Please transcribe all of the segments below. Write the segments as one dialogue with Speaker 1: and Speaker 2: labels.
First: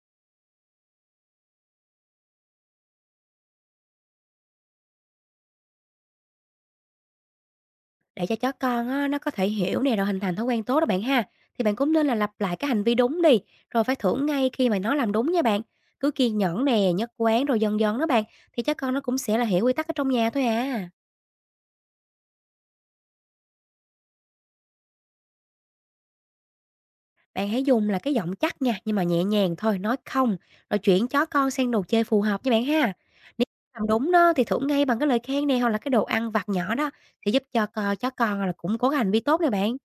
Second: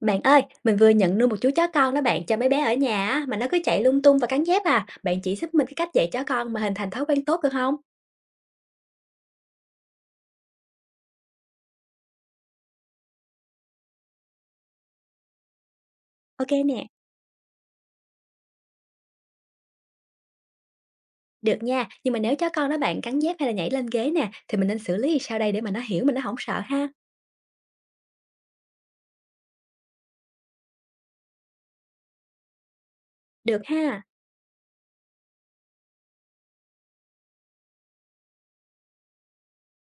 Speaker 1: Bạn ơi, mình vừa nhận nuôi một chú chó con đó bạn cho mấy bé ở nhà á, mà nó cứ chạy lung tung và cắn dép à. Bạn chỉ giúp mình cái cách dạy chó con mà hình thành thói quen tốt được không?
Speaker 2: Để cho chó con á, nó có thể hiểu nè, rồi hình thành thói quen tốt đó bạn ha, thì bạn cũng nên là lặp lại cái hành vi đúng đi, rồi phải thưởng ngay khi mà nó làm đúng nha bạn. Cứ kiên
Speaker 1: Ok
Speaker 2: nhẫn
Speaker 1: nè,
Speaker 2: nè, nhất quán rồi dần dần đó bạn, thì chó con nó cũng sẽ là hiểu quy tắc ở trong nhà thôi à.
Speaker 1: được nha. Nhưng mà nếu chó con đó bạn cắn dép hay là nhảy lên ghế nè, thì mình nên xử lý sao đây để mà nó hiểu mình nó không sợ ha?
Speaker 2: Bạn hãy dùng là cái giọng chắc nha, nhưng mà nhẹ nhàng thôi, nói không, rồi chuyển chó con sang đồ chơi phù hợp nha bạn ha. Nếu
Speaker 1: Được
Speaker 2: làm
Speaker 1: ha.
Speaker 2: đúng đó thì thưởng ngay bằng cái lời khen nè, hoặc là cái đồ ăn vặt nhỏ đó, thì giúp cho chó con là củng cố cái hành vi tốt nè bạn.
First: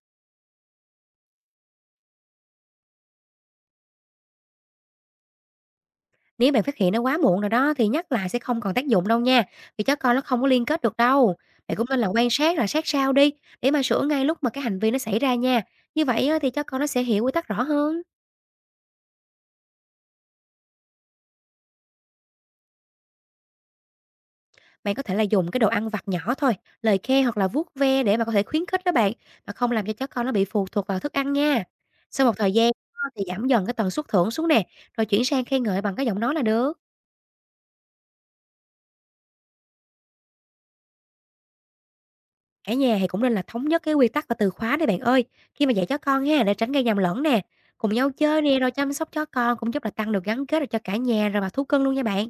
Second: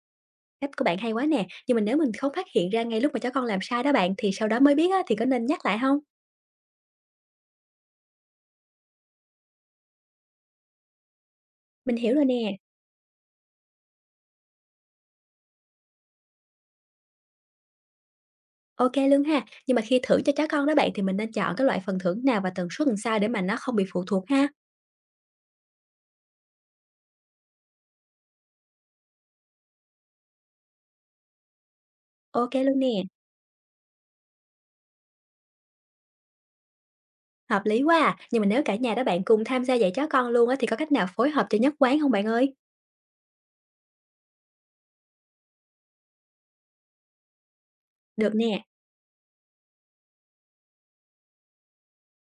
Speaker 1: Cách của bạn hay quá nè. Nhưng mà nếu mình không phát hiện ra ngay lúc mà chó con làm sai đó bạn, thì sau đó mới biết á, thì có nên nhắc lại không?
Speaker 2: Nếu bạn phát hiện nó quá muộn rồi đó thì nhắc lại sẽ không còn tác dụng đâu nha, vì chó con nó không có liên kết được đâu. Bạn cũng
Speaker 1: Mình
Speaker 2: nên là
Speaker 1: hiểu rồi
Speaker 2: quan
Speaker 1: nè.
Speaker 2: sát là sát sao đi để mà sửa ngay lúc mà cái hành vi nó xảy ra nha. Như vậy á, thì chó con nó sẽ hiểu quy tắc rõ hơn.
Speaker 1: Ok luôn ha. Nhưng mà khi thưởng cho chó con đó bạn thì mình nên chọn cái loại phần thưởng nào và tần suất làm sao để mà nó không bị phụ thuộc ha?
Speaker 2: Bạn có thể là dùng cái đồ ăn vặt nhỏ thôi, lời khe hoặc là vuốt ve để mà có thể khuyến khích đó bạn, mà không làm cho chó con nó bị phụ thuộc vào thức ăn nha. Sau một
Speaker 1: Ok
Speaker 2: thời gian
Speaker 1: luôn nè.
Speaker 2: á, thì giảm dần cái tần suất thưởng xuống nè, rồi chuyển sang khen ngợi bằng cái giọng nói là được.
Speaker 1: Hợp lý quá à. Nhưng mà nếu cả nhà đó bạn cùng tham gia dạy chó con luôn á thì có cách nào phối hợp cho nhất quán không bạn ơi?
Speaker 2: Cả nhà thì cũng nên là thống nhất cái quy tắc và từ khóa đi bạn ơi, khi mà dạy chó con ha, để tránh gây nhầm lẫn nè. Cùng nhau
Speaker 1: Được
Speaker 2: chơi nè,
Speaker 1: nè,
Speaker 2: rồi chăm sóc chó con cũng giúp là tăng được gắn kết rồi cho cả nhà rồi và thú cưng luôn nha bạn.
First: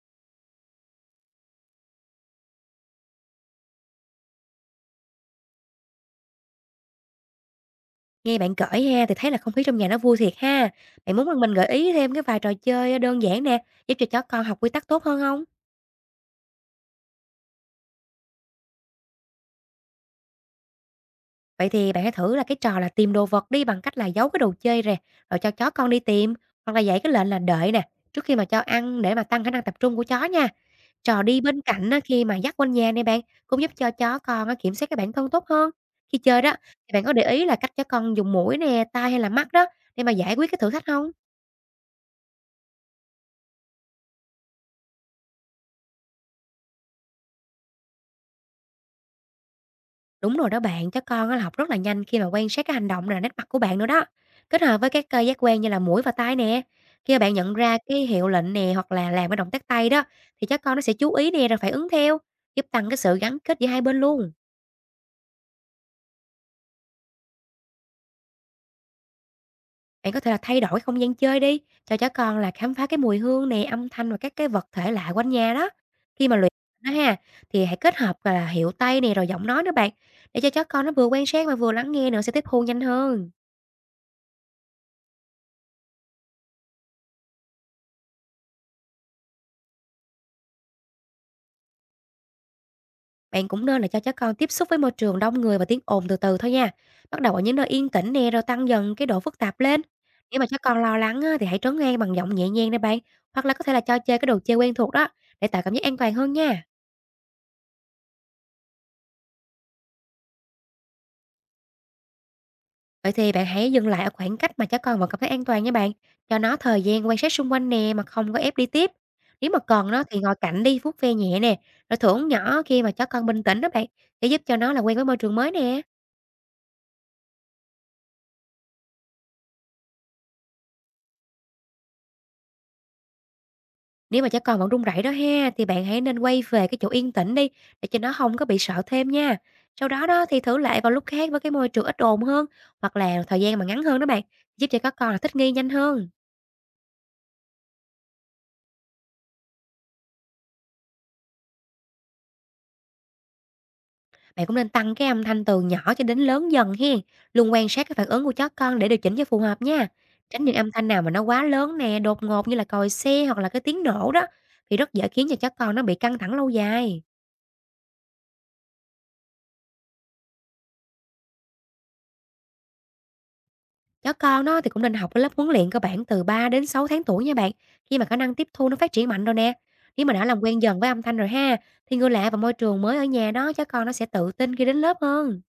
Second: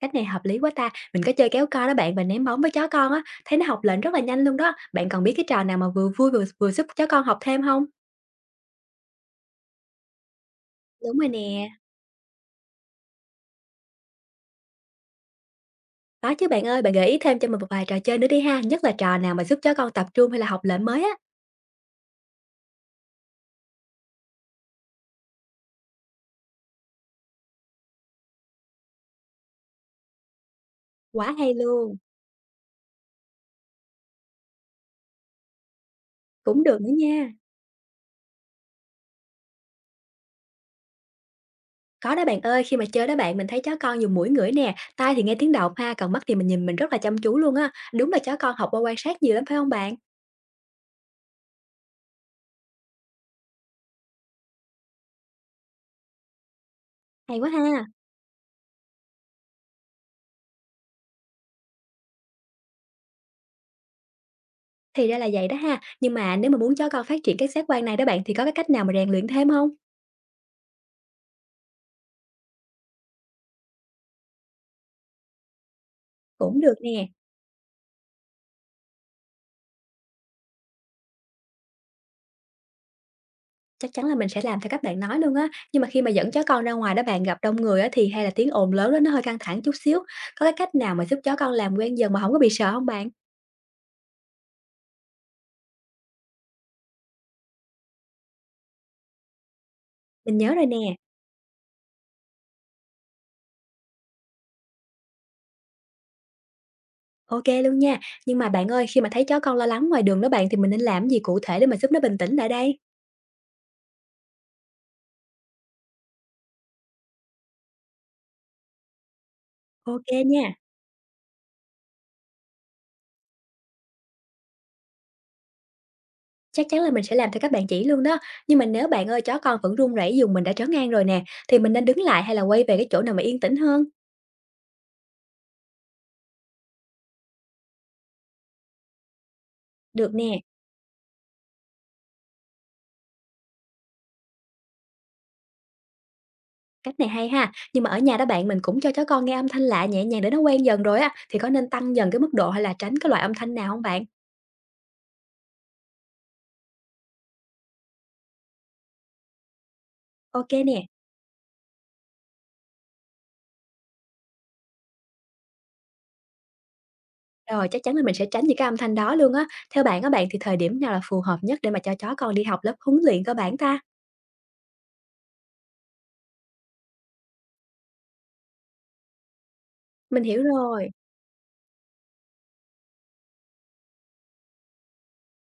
Speaker 1: cách này hợp lý quá ta. Mình có chơi kéo co đó bạn và ném bóng với chó con á, thấy nó học lệnh rất là nhanh luôn đó. Bạn còn biết cái trò nào mà vừa vui vừa vừa giúp chó con học thêm không?
Speaker 2: Nghe bạn kể ha thì thấy là không khí trong nhà nó vui thiệt ha. Bạn
Speaker 1: Đúng rồi
Speaker 2: muốn là mình gợi
Speaker 1: nè.
Speaker 2: ý thêm cái vài trò chơi đơn giản nè, giúp cho chó con học quy tắc tốt hơn không?
Speaker 1: Có chứ bạn ơi, bạn gợi ý thêm cho mình một vài trò chơi nữa đi ha, nhất là trò nào mà giúp chó con tập trung hay là học lệnh mới á.
Speaker 2: Vậy thì bạn hãy thử là cái trò là tìm đồ vật đi bằng cách là giấu cái đồ chơi nè, rồi cho chó con đi tìm, hoặc là dạy cái lệnh là đợi nè, trước khi mà cho ăn để mà tăng khả năng tập trung của chó nha. Trò
Speaker 1: Quá
Speaker 2: đi
Speaker 1: hay
Speaker 2: bên cạnh
Speaker 1: luôn.
Speaker 2: á, khi mà dắt quanh nhà nè bạn, cũng giúp cho chó con á, kiểm soát cái bản thân tốt hơn. Khi chơi đó,
Speaker 1: Cũng được nữa
Speaker 2: thì bạn có để
Speaker 1: nha.
Speaker 2: ý là cách chó con dùng mũi nè, tai hay là mắt đó để mà giải quyết cái thử thách không?
Speaker 1: Có đó bạn ơi, khi mà chơi đó bạn, mình thấy chó con dùng mũi ngửi nè, tai thì nghe tiếng động ha, còn mắt thì mình nhìn mình rất là chăm chú luôn á. Đúng là chó con học qua quan sát nhiều lắm phải không bạn?
Speaker 2: Đúng rồi đó bạn, chó con á, là học rất là nhanh khi mà quan sát cái hành động nè, nét mặt của bạn nữa đó. Kết hợp với các cơ giác quan như là mũi và tai nè, khi mà bạn
Speaker 1: Hay quá
Speaker 2: nhận ra
Speaker 1: ha.
Speaker 2: cái hiệu lệnh nè hoặc là làm cái động tác tay đó, thì chó con nó sẽ chú ý nè rồi phải ứng theo, giúp tăng cái sự gắn kết giữa hai bên luôn.
Speaker 1: Thì ra là vậy đó ha. Nhưng mà nếu muốn chó con phát triển các giác quan này đó bạn thì có cái cách nào mà rèn luyện thêm không?
Speaker 2: Bạn có thể là thay đổi không gian chơi đi, cho chó con là khám phá cái mùi hương nè, âm thanh và các cái vật thể lạ quanh nhà đó. Khi mà luyện
Speaker 1: Cũng được
Speaker 2: nó
Speaker 1: nè.
Speaker 2: ha, thì hãy kết hợp là hiệu tay nè rồi giọng nói nữa bạn, để cho chó con nó vừa quan sát mà vừa lắng nghe nữa sẽ tiếp thu nhanh hơn.
Speaker 1: Chắc chắn là mình sẽ làm theo các bạn nói luôn á. Nhưng mà khi mà dẫn chó con ra ngoài đó bạn gặp đông người á thì hay là tiếng ồn lớn đó nó hơi căng thẳng chút xíu. Có cái cách nào mà giúp chó con làm quen dần mà không có bị sợ không bạn?
Speaker 2: Bạn cũng nên là cho chó con tiếp xúc với môi trường đông người và tiếng ồn từ từ thôi nha. Bắt đầu ở những nơi yên tĩnh nè rồi tăng dần cái độ phức tạp lên.
Speaker 1: Mình
Speaker 2: Nếu mà
Speaker 1: nhớ
Speaker 2: chó
Speaker 1: rồi nè.
Speaker 2: con lo lắng á, thì hãy trấn an bằng giọng nhẹ nhàng nè bạn, hoặc là có thể là cho chơi cái đồ chơi quen thuộc đó để tạo cảm giác an toàn hơn nha.
Speaker 1: OK luôn nha. Nhưng mà bạn ơi, khi mà thấy chó con lo lắng ngoài đường đó bạn, thì mình nên làm gì cụ thể để mà giúp nó bình tĩnh lại đây?
Speaker 2: Vậy thì bạn hãy dừng lại ở khoảng cách mà chó con vẫn cảm thấy an toàn nha bạn, cho nó thời gian quan sát xung quanh nè mà không có ép đi tiếp. Nếu mà còn đó
Speaker 1: OK
Speaker 2: thì ngồi
Speaker 1: nha,
Speaker 2: cạnh đi, vuốt ve nhẹ nè, rồi thưởng nhỏ khi mà chó con bình tĩnh đó bạn, để giúp cho nó là quen với môi trường mới nè.
Speaker 1: chắc chắn là mình sẽ làm theo các bạn chỉ luôn đó. Nhưng mà nếu bạn ơi, chó con vẫn run rẩy dù mình đã trấn an rồi nè, thì mình nên đứng lại hay là quay về cái chỗ nào mà yên tĩnh hơn?
Speaker 2: Nếu mà chó con vẫn run rẩy đó ha, thì bạn hãy nên quay về cái chỗ yên tĩnh đi, để cho nó không có bị sợ thêm nha. Sau đó
Speaker 1: Được
Speaker 2: đó
Speaker 1: nè,
Speaker 2: thì thử lại vào lúc khác với cái môi trường ít ồn hơn, hoặc là thời gian mà ngắn hơn đó bạn, giúp cho các con là thích nghi nhanh hơn.
Speaker 1: cách này hay ha. Nhưng mà ở nhà đó bạn, mình cũng cho chó con nghe âm thanh lạ nhẹ nhàng để nó quen dần rồi á, thì có nên tăng dần cái mức độ hay là tránh cái loại âm thanh nào không bạn?
Speaker 2: Bạn cũng nên tăng cái âm thanh từ nhỏ cho đến lớn dần hen, luôn quan sát cái phản ứng của chó con để điều chỉnh cho phù hợp nha. Tránh những
Speaker 1: OK
Speaker 2: âm
Speaker 1: nè.
Speaker 2: thanh nào mà nó quá lớn nè, đột ngột như là còi xe hoặc là cái tiếng nổ đó thì rất dễ khiến cho chó con nó bị căng thẳng lâu dài.
Speaker 1: Rồi, chắc chắn là mình sẽ tránh những cái âm thanh đó luôn á. Theo bạn các bạn, thì thời điểm nào là phù hợp nhất để mà cho chó con đi học lớp huấn luyện cơ bản ta?
Speaker 2: Chó con nó thì cũng nên học cái lớp huấn luyện cơ bản từ 3 đến 6 tháng tuổi nha bạn, khi mà khả năng tiếp thu nó phát triển mạnh rồi nè. Nếu mà
Speaker 1: Mình
Speaker 2: đã làm
Speaker 1: hiểu
Speaker 2: quen dần với
Speaker 1: rồi,
Speaker 2: âm thanh rồi ha, thì người lạ và môi trường mới ở nhà đó chó con nó sẽ tự tin khi đến lớp hơn.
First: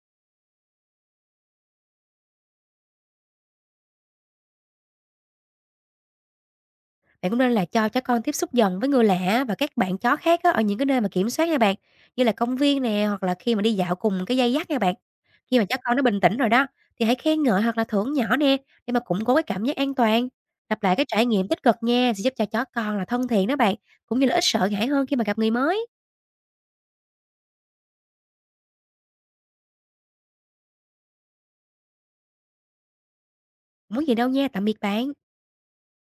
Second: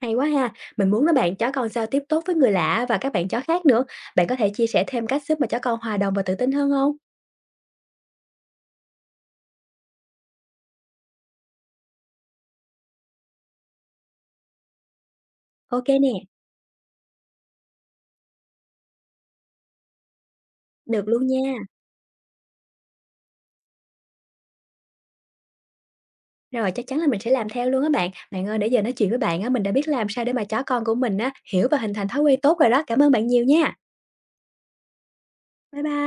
Speaker 1: hay quá ha. Mình muốn là bạn chó con giao tiếp tốt với người lạ và các bạn chó khác nữa. Bạn có thể chia sẻ thêm cách giúp mà chó con hòa đồng và tự tin hơn không?
Speaker 2: Bạn cũng nên là cho chó con tiếp xúc dần với người lạ và các bạn chó khác á, ở những cái nơi mà kiểm soát nha bạn, như là công viên nè, hoặc là khi mà đi dạo cùng cái dây dắt nha bạn. Khi mà chó
Speaker 1: Ok
Speaker 2: con nó
Speaker 1: nè,
Speaker 2: bình tĩnh rồi đó, thì hãy khen ngợi hoặc là thưởng nhỏ nè, để mà củng cố cái cảm giác an toàn. Lặp lại
Speaker 1: được
Speaker 2: cái
Speaker 1: luôn
Speaker 2: trải nghiệm
Speaker 1: nha.
Speaker 2: tích cực nha, sẽ giúp cho chó con là thân thiện đó bạn, cũng như là ít sợ hãi hơn khi mà gặp người mới.
Speaker 1: Rồi, chắc chắn là mình sẽ làm theo luôn á bạn. Bạn ơi, nãy giờ nói chuyện với bạn á, mình đã biết làm sao để mà chó con của mình á, hiểu và hình thành thói quen tốt rồi đó. Cảm ơn bạn nhiều nha.
Speaker 2: Muốn gì đâu nha, tạm biệt bạn.
Speaker 1: Bye bye.